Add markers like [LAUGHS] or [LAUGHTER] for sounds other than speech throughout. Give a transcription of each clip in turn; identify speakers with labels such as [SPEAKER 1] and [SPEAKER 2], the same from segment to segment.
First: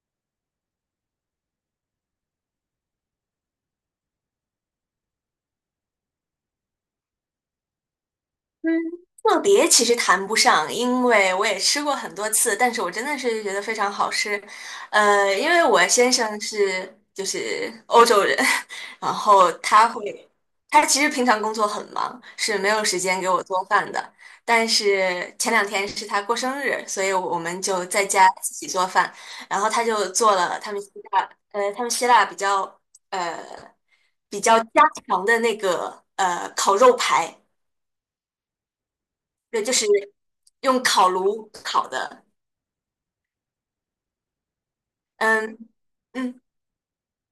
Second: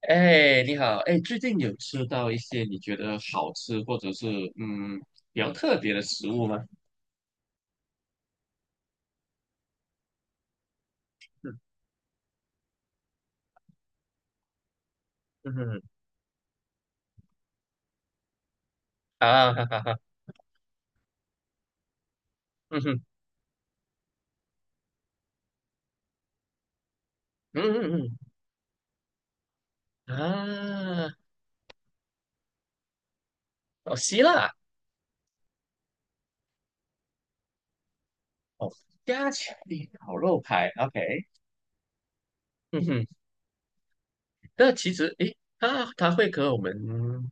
[SPEAKER 1] 哎，你好，哎，最近有吃到一些你觉得好吃或者是嗯比较特别的食物吗？
[SPEAKER 2] 嗯，特别其实谈不上，因为
[SPEAKER 1] [LAUGHS]
[SPEAKER 2] 我也
[SPEAKER 1] 嗯，
[SPEAKER 2] 吃过很多次，但是我真的是觉得非常好吃。因
[SPEAKER 1] 嗯
[SPEAKER 2] 为
[SPEAKER 1] 哼，
[SPEAKER 2] 我先生就是欧洲人，[LAUGHS] 然后
[SPEAKER 1] 啊哈哈
[SPEAKER 2] 他
[SPEAKER 1] 哈，
[SPEAKER 2] 会，他其实平常工作很忙，是没
[SPEAKER 1] 嗯
[SPEAKER 2] 有时
[SPEAKER 1] 哼，
[SPEAKER 2] 间给我做饭的。但是前两天是他过生日，所以我们
[SPEAKER 1] 嗯，
[SPEAKER 2] 就在家
[SPEAKER 1] 嗯
[SPEAKER 2] 自己做饭，然后他就
[SPEAKER 1] 嗯，
[SPEAKER 2] 做了他们希
[SPEAKER 1] 啊，
[SPEAKER 2] 腊，比较呃
[SPEAKER 1] 哦，希
[SPEAKER 2] 比
[SPEAKER 1] 腊，
[SPEAKER 2] 较家常的那个烤肉排。
[SPEAKER 1] 哦，加强
[SPEAKER 2] 对，就是
[SPEAKER 1] 力烤肉排
[SPEAKER 2] 用
[SPEAKER 1] ，OK，
[SPEAKER 2] 烤炉烤的。
[SPEAKER 1] 嗯哼。那其实诶，
[SPEAKER 2] 嗯
[SPEAKER 1] 它会
[SPEAKER 2] 嗯，
[SPEAKER 1] 和我们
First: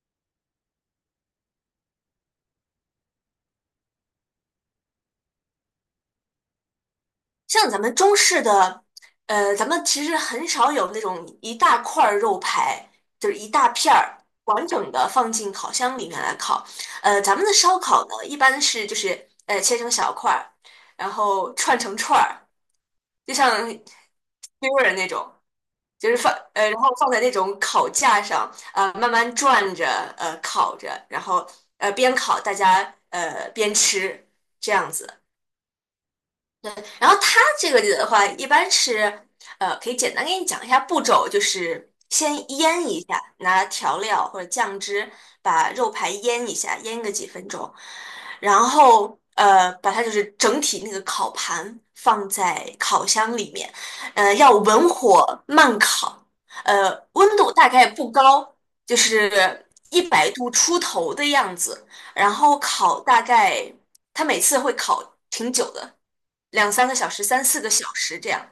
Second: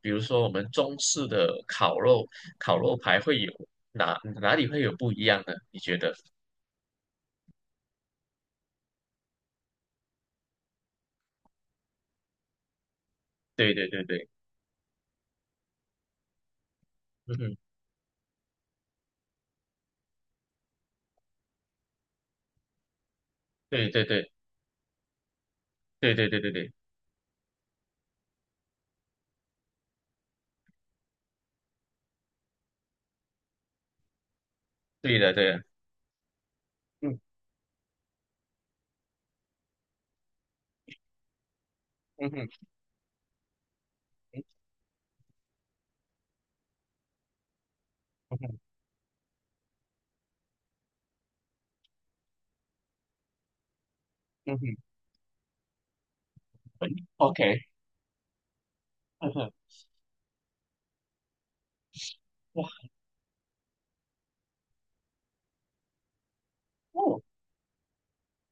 [SPEAKER 1] 比如说我们中式的烤肉排会有哪里会有不一样呢？你觉得？
[SPEAKER 2] 像咱们中式的，咱们其实很少有那种一大块儿肉排，就是一大
[SPEAKER 1] 对对
[SPEAKER 2] 片
[SPEAKER 1] 对
[SPEAKER 2] 儿
[SPEAKER 1] 对，
[SPEAKER 2] 完整的放进烤箱里面来烤。
[SPEAKER 1] 嗯
[SPEAKER 2] 咱们的
[SPEAKER 1] 哼，
[SPEAKER 2] 烧烤呢，一般就是切成小块儿，然后串成串儿，就像 s 人
[SPEAKER 1] 对对对
[SPEAKER 2] 那种。就
[SPEAKER 1] 对
[SPEAKER 2] 是
[SPEAKER 1] 对
[SPEAKER 2] 放
[SPEAKER 1] 对对
[SPEAKER 2] 呃，
[SPEAKER 1] 对，
[SPEAKER 2] 然后放在那种烤架上，慢慢转着，烤着，然后边烤大家边吃这样
[SPEAKER 1] 对
[SPEAKER 2] 子。
[SPEAKER 1] 的对的，
[SPEAKER 2] 然后
[SPEAKER 1] 嗯，
[SPEAKER 2] 它这个里的话，一般可以简单给你讲一下步骤，就是
[SPEAKER 1] 嗯
[SPEAKER 2] 先
[SPEAKER 1] 哼。
[SPEAKER 2] 腌一下，拿调料或
[SPEAKER 1] 嗯
[SPEAKER 2] 者酱汁把肉排腌一下，腌个几分钟，
[SPEAKER 1] 哼，
[SPEAKER 2] 然后把它就是整体那个烤盘放在烤箱里面，要
[SPEAKER 1] 嗯哼
[SPEAKER 2] 文火慢烤，温度
[SPEAKER 1] ，OK，
[SPEAKER 2] 大概不高，就
[SPEAKER 1] 嗯哼，
[SPEAKER 2] 是100度出头的样子。然后
[SPEAKER 1] 哇，
[SPEAKER 2] 烤大概，它每次会烤挺久的，两三个小
[SPEAKER 1] 哦，
[SPEAKER 2] 时、三四个小时这样。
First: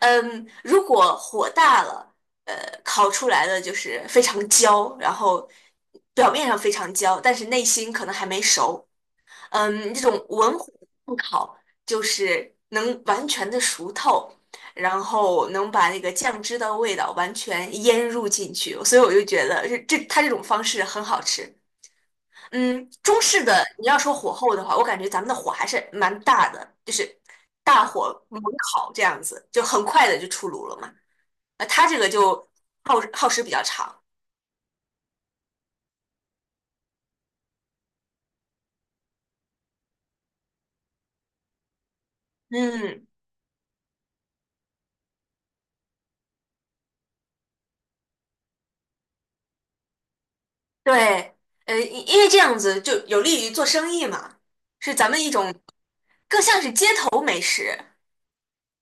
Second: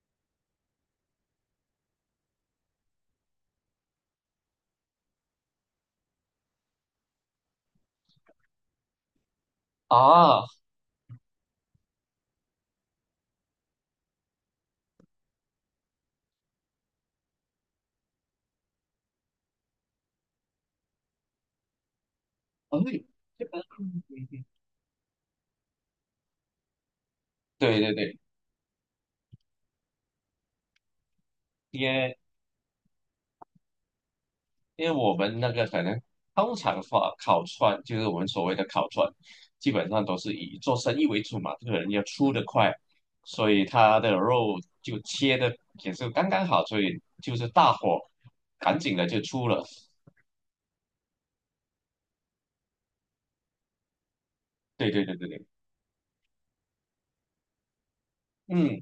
[SPEAKER 2] 嗯，如果火大了，呃，烤出来的就是非常焦，然后表面上非常焦，但是内心可能还没熟。嗯，这种
[SPEAKER 1] 啊，
[SPEAKER 2] 文火不烤，就是能完全的熟透。然后能把那个酱汁的味道完全腌入进去，所以我就觉得这种方式很好吃。
[SPEAKER 1] 嗯，
[SPEAKER 2] 嗯，中
[SPEAKER 1] 这
[SPEAKER 2] 式
[SPEAKER 1] 个
[SPEAKER 2] 的你要说火候的话，我感觉咱们的火还是蛮大的，就是
[SPEAKER 1] 对
[SPEAKER 2] 大
[SPEAKER 1] 对
[SPEAKER 2] 火
[SPEAKER 1] 对。
[SPEAKER 2] 猛烤这样子，就很快的就出炉了嘛。
[SPEAKER 1] 因
[SPEAKER 2] 它这个
[SPEAKER 1] 为
[SPEAKER 2] 就耗时比较长。
[SPEAKER 1] 因为我们那个可能通常话烤串，就是我们所谓的烤串，基本上都是以做生意为主嘛，这个人要出得快，
[SPEAKER 2] 嗯，
[SPEAKER 1] 所以他的肉就切的也是刚刚好，所以就是大火赶紧的就出了。
[SPEAKER 2] 对，因为这样子就有利于做生意嘛，
[SPEAKER 1] 对
[SPEAKER 2] 是
[SPEAKER 1] 对
[SPEAKER 2] 咱
[SPEAKER 1] 对
[SPEAKER 2] 们
[SPEAKER 1] 对
[SPEAKER 2] 一
[SPEAKER 1] 对，
[SPEAKER 2] 种更像是街头美食。
[SPEAKER 1] 嗯，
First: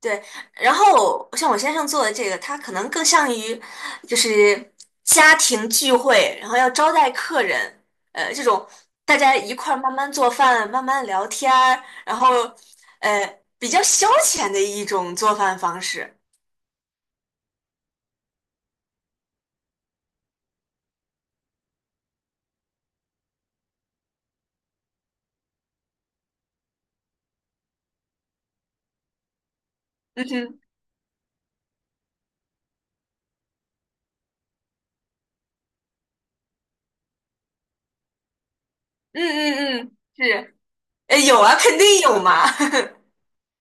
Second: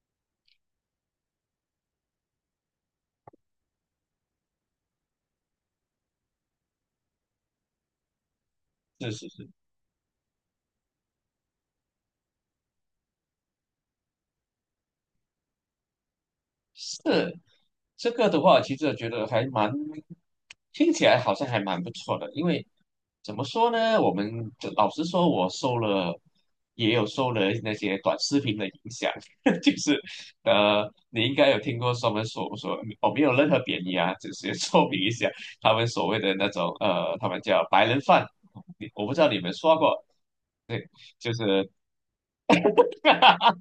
[SPEAKER 2] 对，然后像我先生做的这个，他可能更像于就是家庭聚会，然后要招待客人，这种
[SPEAKER 1] 是
[SPEAKER 2] 大
[SPEAKER 1] 是
[SPEAKER 2] 家
[SPEAKER 1] 是。
[SPEAKER 2] 一块儿慢慢做饭、慢慢聊天儿，然后比较消遣的一种做饭方式。
[SPEAKER 1] 是这个的话，其实我觉得听起来好像还蛮不错的。因为怎么说呢，我们就老实说，我受了也有受了那些短视频的影响。[LAUGHS] 就是
[SPEAKER 2] 嗯哼，
[SPEAKER 1] 你应该有听过他们所说，我没有任何贬义啊，只是说明一下他们所谓的那种他们叫白人饭，我不知
[SPEAKER 2] 嗯
[SPEAKER 1] 道你们刷
[SPEAKER 2] 嗯嗯，
[SPEAKER 1] 过，
[SPEAKER 2] 是，
[SPEAKER 1] 对，就
[SPEAKER 2] 有啊，
[SPEAKER 1] 是。
[SPEAKER 2] 肯定有嘛。[LAUGHS]
[SPEAKER 1] [LAUGHS]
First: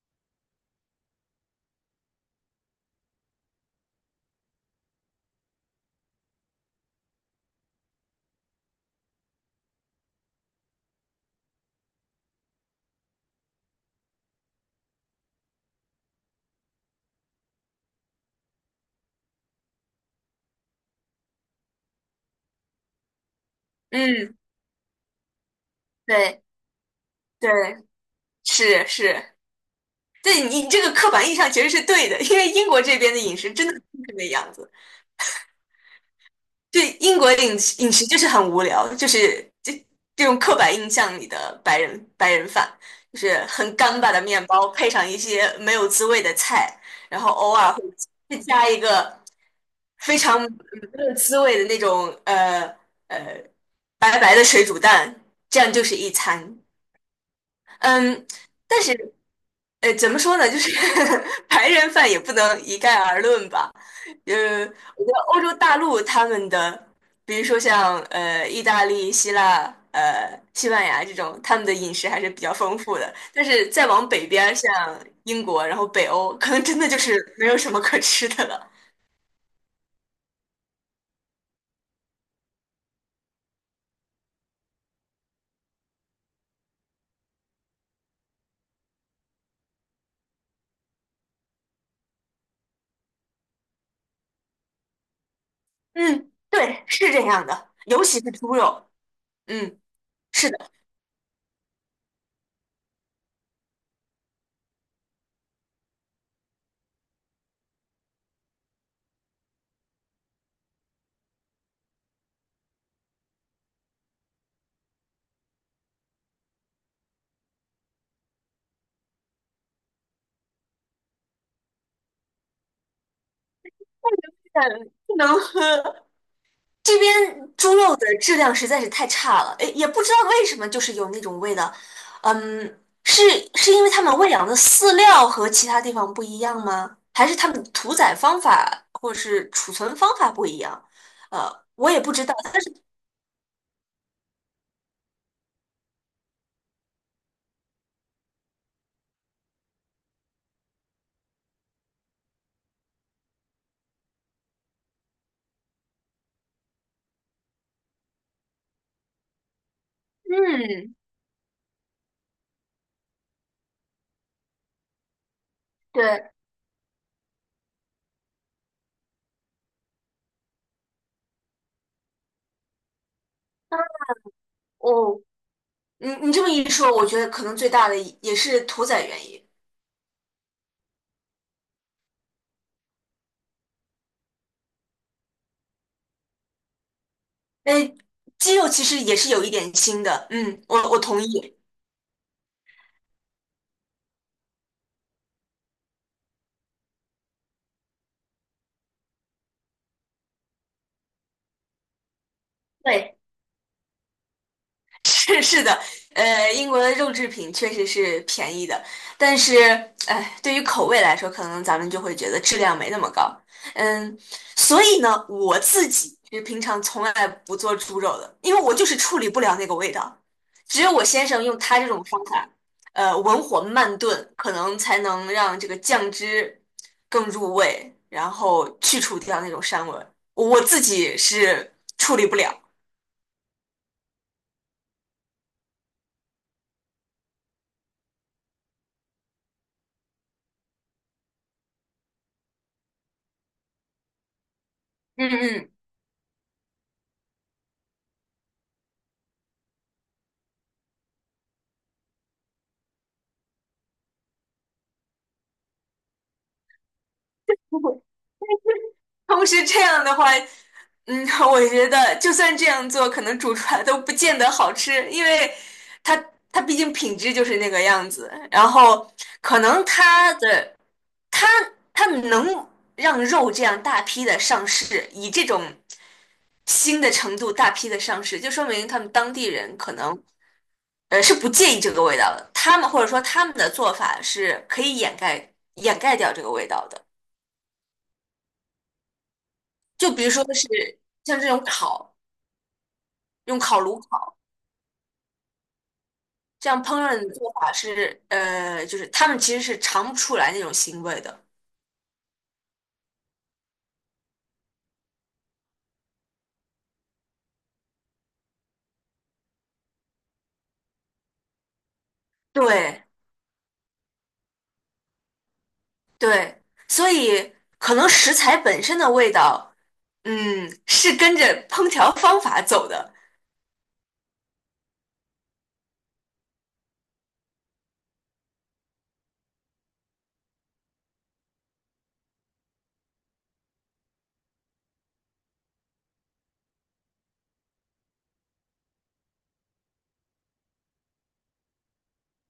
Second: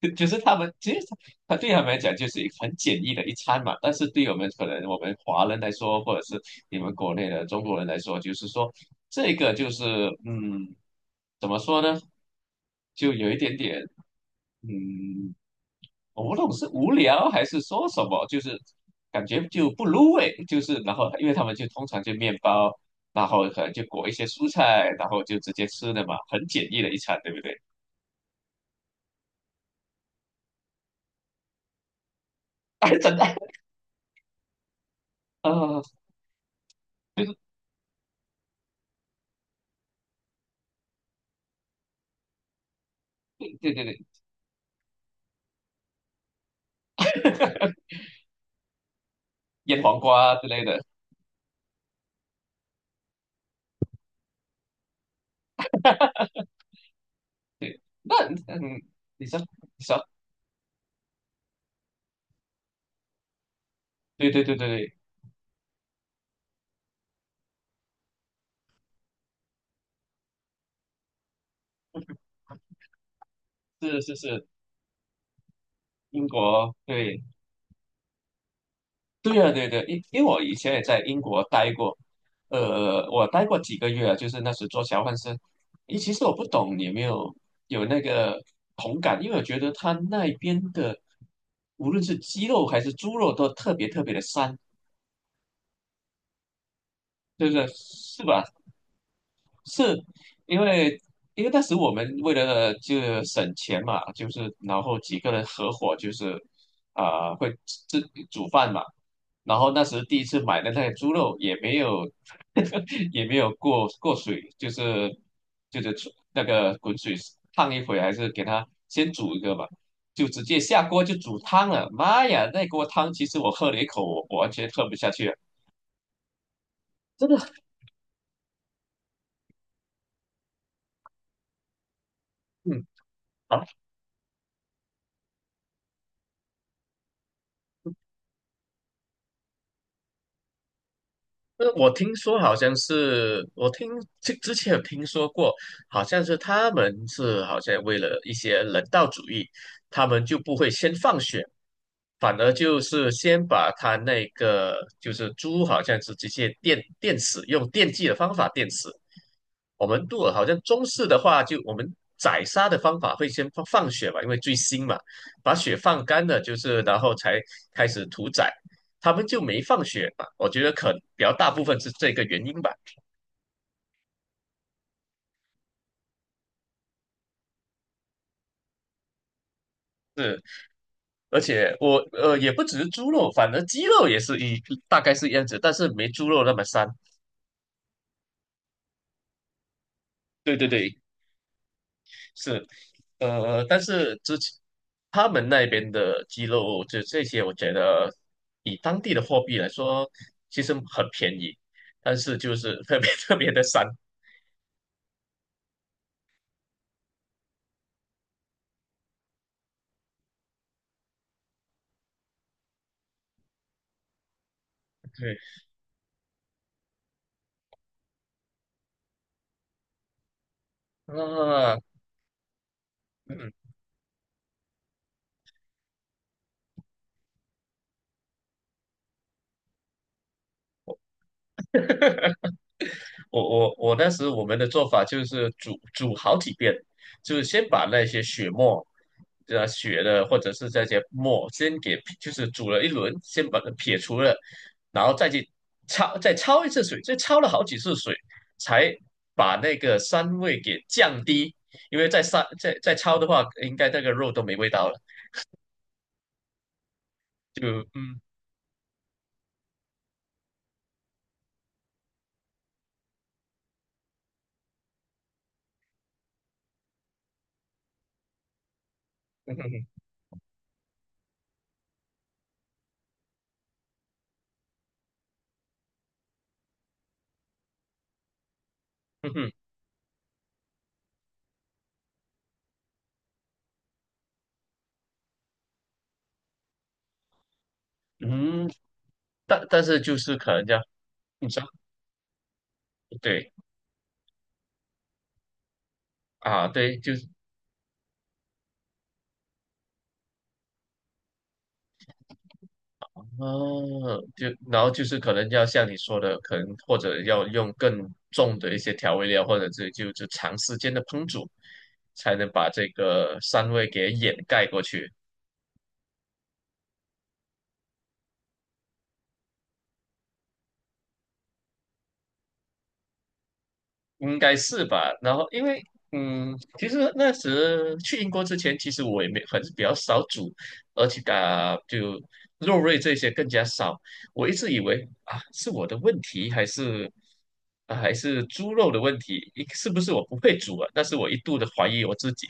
[SPEAKER 1] 就是他们其实对他们来讲就是一个很简易的一餐嘛。但是对我们可能我们华人来说，或者是你们国内的中国人来说，就是说这个就是嗯，怎么说呢，就有一点点。嗯，我不懂是无聊还是说什么，就是感觉就不入味，就是然后因为他们就通常就面包，然后可能就裹一些
[SPEAKER 2] 嗯，
[SPEAKER 1] 蔬菜，然后就直接吃的嘛，
[SPEAKER 2] 对
[SPEAKER 1] 很简易的一餐，对不对？
[SPEAKER 2] 对，是是，对你这个刻板印象其实是对的，因为英国这
[SPEAKER 1] [LAUGHS]
[SPEAKER 2] 边
[SPEAKER 1] 真
[SPEAKER 2] 的
[SPEAKER 1] 的，
[SPEAKER 2] 饮食真的就是那样子。
[SPEAKER 1] 呃，
[SPEAKER 2] 对，英
[SPEAKER 1] 对
[SPEAKER 2] 国
[SPEAKER 1] 对
[SPEAKER 2] 饮食就是很无聊，就是这这种刻板印象里的白人饭，就是
[SPEAKER 1] 对对
[SPEAKER 2] 很干
[SPEAKER 1] 对，
[SPEAKER 2] 巴的面包，配上一些没有滋味的菜，然后偶尔会加一个
[SPEAKER 1] 腌黄
[SPEAKER 2] 非
[SPEAKER 1] 瓜
[SPEAKER 2] 常
[SPEAKER 1] 之类的。
[SPEAKER 2] 没有滋味的那种呃白白的水煮蛋，这样就是一餐。
[SPEAKER 1] 那
[SPEAKER 2] 嗯，
[SPEAKER 1] 嗯，
[SPEAKER 2] 但是。
[SPEAKER 1] 你说你说。
[SPEAKER 2] 怎么说呢？就是 [LAUGHS] 白人饭也不能一概而论吧。
[SPEAKER 1] 对对对
[SPEAKER 2] 呃，
[SPEAKER 1] 对对，
[SPEAKER 2] 我觉得欧洲大陆他们的，比如说像意大利、希腊、西班牙这种，他们的饮食还是比较丰富的。但是再
[SPEAKER 1] 是
[SPEAKER 2] 往
[SPEAKER 1] 是
[SPEAKER 2] 北
[SPEAKER 1] 是，
[SPEAKER 2] 边儿像英国，然后北
[SPEAKER 1] 英
[SPEAKER 2] 欧，可能
[SPEAKER 1] 国
[SPEAKER 2] 真的就
[SPEAKER 1] 对。
[SPEAKER 2] 是没有什么可吃的了。
[SPEAKER 1] 对啊，对对，因为我以前也在英国待过，我待过几个月啊就是那时做交换生。咦，其实我不懂你有没有那个同感，因为我觉得他那边的无论是鸡肉还是猪肉都特别特别的膻，
[SPEAKER 2] 嗯，对，是这样
[SPEAKER 1] 对不对？
[SPEAKER 2] 的，尤其
[SPEAKER 1] 是
[SPEAKER 2] 是
[SPEAKER 1] 吧？
[SPEAKER 2] 猪肉。嗯，
[SPEAKER 1] 是。
[SPEAKER 2] 是
[SPEAKER 1] 因
[SPEAKER 2] 的，
[SPEAKER 1] 为因为当时我们为了就省钱嘛，就是然后几个人合伙就是会自煮饭嘛。然后那时第一次买的那个猪肉也没有 [LAUGHS] 也没有过过水，就是出那个滚水烫一会，还是给它先煮一个吧，就直接下锅就煮汤了。妈呀，那锅汤其实我喝了一口，我完
[SPEAKER 2] 但
[SPEAKER 1] 全喝不下
[SPEAKER 2] 不
[SPEAKER 1] 去
[SPEAKER 2] 能
[SPEAKER 1] 了，
[SPEAKER 2] 喝，这
[SPEAKER 1] 真的，
[SPEAKER 2] 边猪肉的质量实在是太差了，诶，也不知道为什么，就是有那种味道。嗯，
[SPEAKER 1] 嗯。
[SPEAKER 2] 是是因为他们喂养的饲料和其他地方不一样吗？还是他们屠宰方法或者是储存方法不一样？呃，
[SPEAKER 1] 我
[SPEAKER 2] 我也不
[SPEAKER 1] 听
[SPEAKER 2] 知道。
[SPEAKER 1] 说好
[SPEAKER 2] 但是，
[SPEAKER 1] 像是，之前有听说过，好像是他们是好像为了一些人道主义，他们就不会先放血，反而就是先把他那个就是猪，好像是直接电死，用电击的方法电死。我们如果好像中
[SPEAKER 2] 嗯，
[SPEAKER 1] 式的话，就我们宰杀的方法会先放血嘛，因为最新嘛，把血放干
[SPEAKER 2] 对，
[SPEAKER 1] 了，就是然后才开始屠宰。他们就没放血嘛，我觉得可比较大部分是这个原因吧。
[SPEAKER 2] 哦，你你这么一说，我觉得可能最大的也是屠宰原因。
[SPEAKER 1] 是，而且我也不只是猪肉，反而鸡肉也是大概是一样子，但是没猪肉那么膻。
[SPEAKER 2] 诶，鸡肉其实也是有一点腥的，
[SPEAKER 1] 对
[SPEAKER 2] 嗯，
[SPEAKER 1] 对
[SPEAKER 2] 我
[SPEAKER 1] 对，
[SPEAKER 2] 我同意。
[SPEAKER 1] 是，但是之前他们那边的鸡肉，就这些，我觉得以当地的货币来说，其实很便宜，但是就是特别 [LAUGHS]
[SPEAKER 2] 对。
[SPEAKER 1] 特别的膻。
[SPEAKER 2] 是是的，英国的肉制品确实是便宜的，但是，哎，对于口味来说，可能咱们就会觉得质量没那么高。嗯，所以呢，
[SPEAKER 1] 对，
[SPEAKER 2] 我自己是平常从来不做猪肉的，因为我就是处理不了那个味道。只有我先生用
[SPEAKER 1] 啊，
[SPEAKER 2] 他这种方法，文火
[SPEAKER 1] 嗯，
[SPEAKER 2] 慢炖，可能才能让这个酱汁更入味，然后去除掉那种膻味儿我自己是处理不了。
[SPEAKER 1] 我我当时我们的做法就是煮好几遍，就是先把那些血沫，血的或者是这些沫先给就是煮了一轮，先把它撇除了，然后再
[SPEAKER 2] 嗯
[SPEAKER 1] 去
[SPEAKER 2] 嗯。
[SPEAKER 1] 焯一次水，再焯了好几次水，才把那个膻味给降低，因为再膻再再焯的话，应该那个肉都没味道了，就。嗯，
[SPEAKER 2] 同时这样的话，嗯，[LAUGHS] 我觉得就算这样做，可能煮出来都不见得好吃，因为它它毕竟品质就是那个样子，然后
[SPEAKER 1] 嗯
[SPEAKER 2] 可
[SPEAKER 1] 哼
[SPEAKER 2] 能
[SPEAKER 1] 哼，
[SPEAKER 2] 它的它它能让肉这样大批的上市，以这种新的程度大批的上市，就说明他们
[SPEAKER 1] 嗯
[SPEAKER 2] 当地
[SPEAKER 1] 哼，
[SPEAKER 2] 人可能是不介意这个味道的，他们或者说他们的做法是可以掩盖掉这个味道的，
[SPEAKER 1] 嗯。但是
[SPEAKER 2] 就
[SPEAKER 1] 就
[SPEAKER 2] 比如
[SPEAKER 1] 是
[SPEAKER 2] 说
[SPEAKER 1] 可能
[SPEAKER 2] 是
[SPEAKER 1] 这样，
[SPEAKER 2] 像
[SPEAKER 1] 你
[SPEAKER 2] 这
[SPEAKER 1] 知
[SPEAKER 2] 种
[SPEAKER 1] 道，
[SPEAKER 2] 烤。
[SPEAKER 1] 对。
[SPEAKER 2] 用烤炉烤，
[SPEAKER 1] 啊，
[SPEAKER 2] 这样烹
[SPEAKER 1] 对，
[SPEAKER 2] 饪
[SPEAKER 1] 就是
[SPEAKER 2] 的做法是，就是他们其实是尝不出来那种腥味的。
[SPEAKER 1] 哦，就然后就是可能要像你说的，可能或者要用更重的一些调味料，或者是就长时间的烹煮，才能把这
[SPEAKER 2] 对
[SPEAKER 1] 个膻味给掩盖过去。
[SPEAKER 2] 对，所以可能食材本身的味道，嗯，是跟着烹调方法走的。
[SPEAKER 1] 应该是吧。然后因为其实那时去英国之前，其实我也没很比较少煮，而且啊，就肉类这些更加少。我一直以为啊，是我的问题还是？啊，还是猪肉的问题，是不是我不会煮啊？但是我一度的怀疑我自己。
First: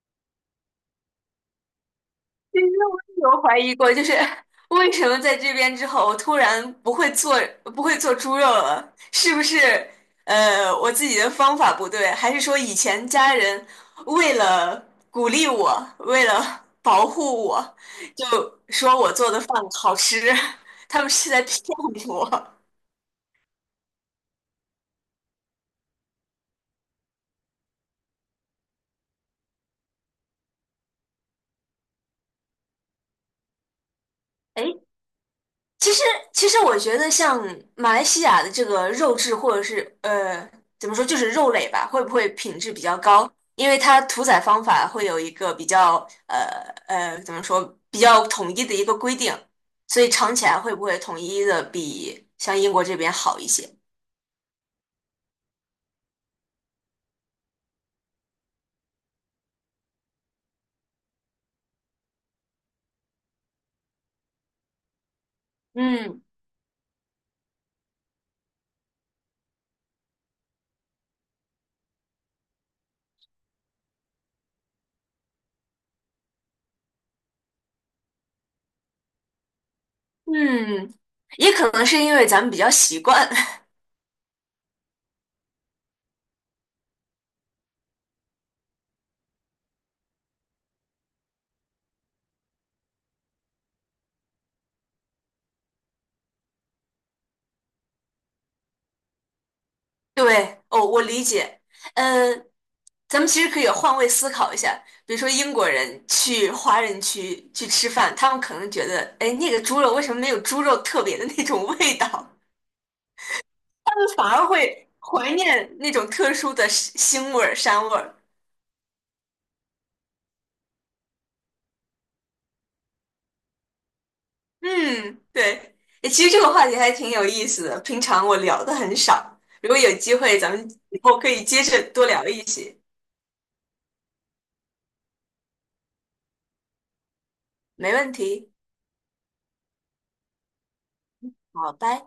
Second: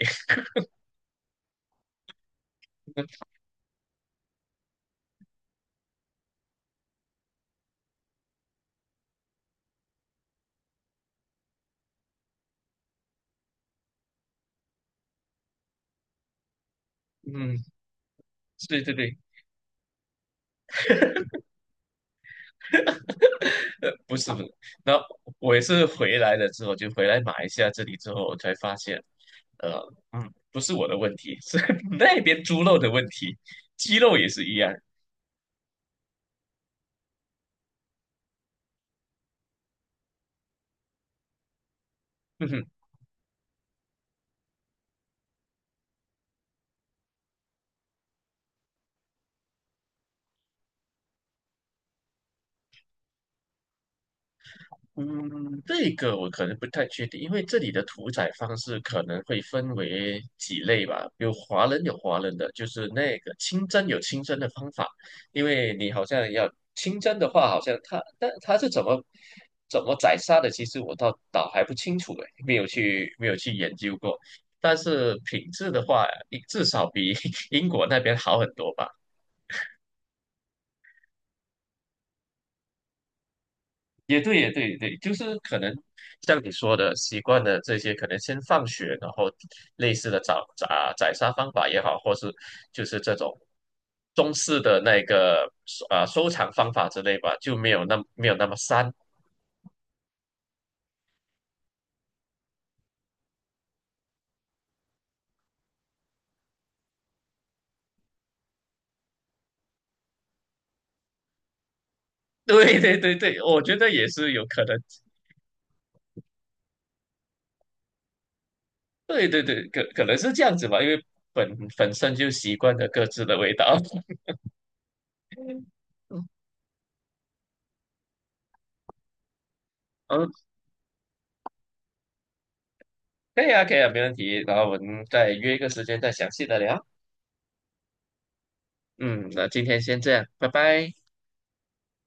[SPEAKER 2] 其实我也
[SPEAKER 1] [LAUGHS]
[SPEAKER 2] 有怀疑过，就是 [LAUGHS] 为什么在这边之后，我突然不会做猪肉了？是不是我自己的方法不对，还是说以前家人为了鼓励我，为了保护
[SPEAKER 1] 嗯，
[SPEAKER 2] 我，就
[SPEAKER 1] 对对
[SPEAKER 2] 说我
[SPEAKER 1] 对，
[SPEAKER 2] 做的饭好吃，[LAUGHS] 他们是在骗我？
[SPEAKER 1] [LAUGHS] 不是不是。那我也是回来了之后，就回来马来西亚这里之后，我才发现，呃，不是我的问题，是 [LAUGHS] 那边猪肉的问题，鸡肉也是一
[SPEAKER 2] [LAUGHS]
[SPEAKER 1] 样。
[SPEAKER 2] 哎。其实，其实我觉得像马来西亚的这个肉质，或者是怎么说，就是肉类吧，会不会品质
[SPEAKER 1] [LAUGHS]
[SPEAKER 2] 比较高？因为它屠宰方法会有一个比较呃怎么说，比较统一的一个规定，所以尝起来会不会统一的比像英国这边好一些？
[SPEAKER 1] 嗯，这个我可能不太确定，因为这里的屠宰方式可能会分为几类吧。有华人有华人的，就是那个清蒸有清蒸的方法，因为你好
[SPEAKER 2] 嗯
[SPEAKER 1] 像要清蒸的话，好像但它是怎么宰杀的，其实我倒还不清楚诶，没有去研究过。但是品质的话，至少比 [LAUGHS] 英国那边好很多吧。
[SPEAKER 2] 嗯，也可能是因为咱们比较习惯。
[SPEAKER 1] 也对，也对，也对，就是可能像你说的，习惯了这些，可能先放血，然后类似的宰杀方法也好，或是就是这种中式的收藏方法之类吧，就没有那么膻。[LAUGHS]
[SPEAKER 2] [LAUGHS] 对，哦，我理解。嗯。咱们其实可以换位思考一下，比如说英国人去华人区去吃饭，他们可能觉得，哎，那个猪肉为什么没有猪肉特别的那种味道？[LAUGHS] 他
[SPEAKER 1] 对对对对，我觉得也
[SPEAKER 2] 们反
[SPEAKER 1] 是有
[SPEAKER 2] 而
[SPEAKER 1] 可能。
[SPEAKER 2] 会怀念那种特殊的腥味儿、膻味儿。
[SPEAKER 1] 对对对，可能是这样子吧，因为本本身就习惯了各自的味道。
[SPEAKER 2] 嗯，对，哎
[SPEAKER 1] [LAUGHS]
[SPEAKER 2] 其
[SPEAKER 1] 嗯。
[SPEAKER 2] 实这个话题还挺有意思的，平常我聊的很少，如果有机会，
[SPEAKER 1] 嗯
[SPEAKER 2] 咱们以后可以接着多聊一些。
[SPEAKER 1] 可以啊，可以啊，没问题。然后我们再约一个时间再详细的聊。
[SPEAKER 2] 没问题，
[SPEAKER 1] 嗯，那今天先这样，拜拜。
[SPEAKER 2] 好，拜。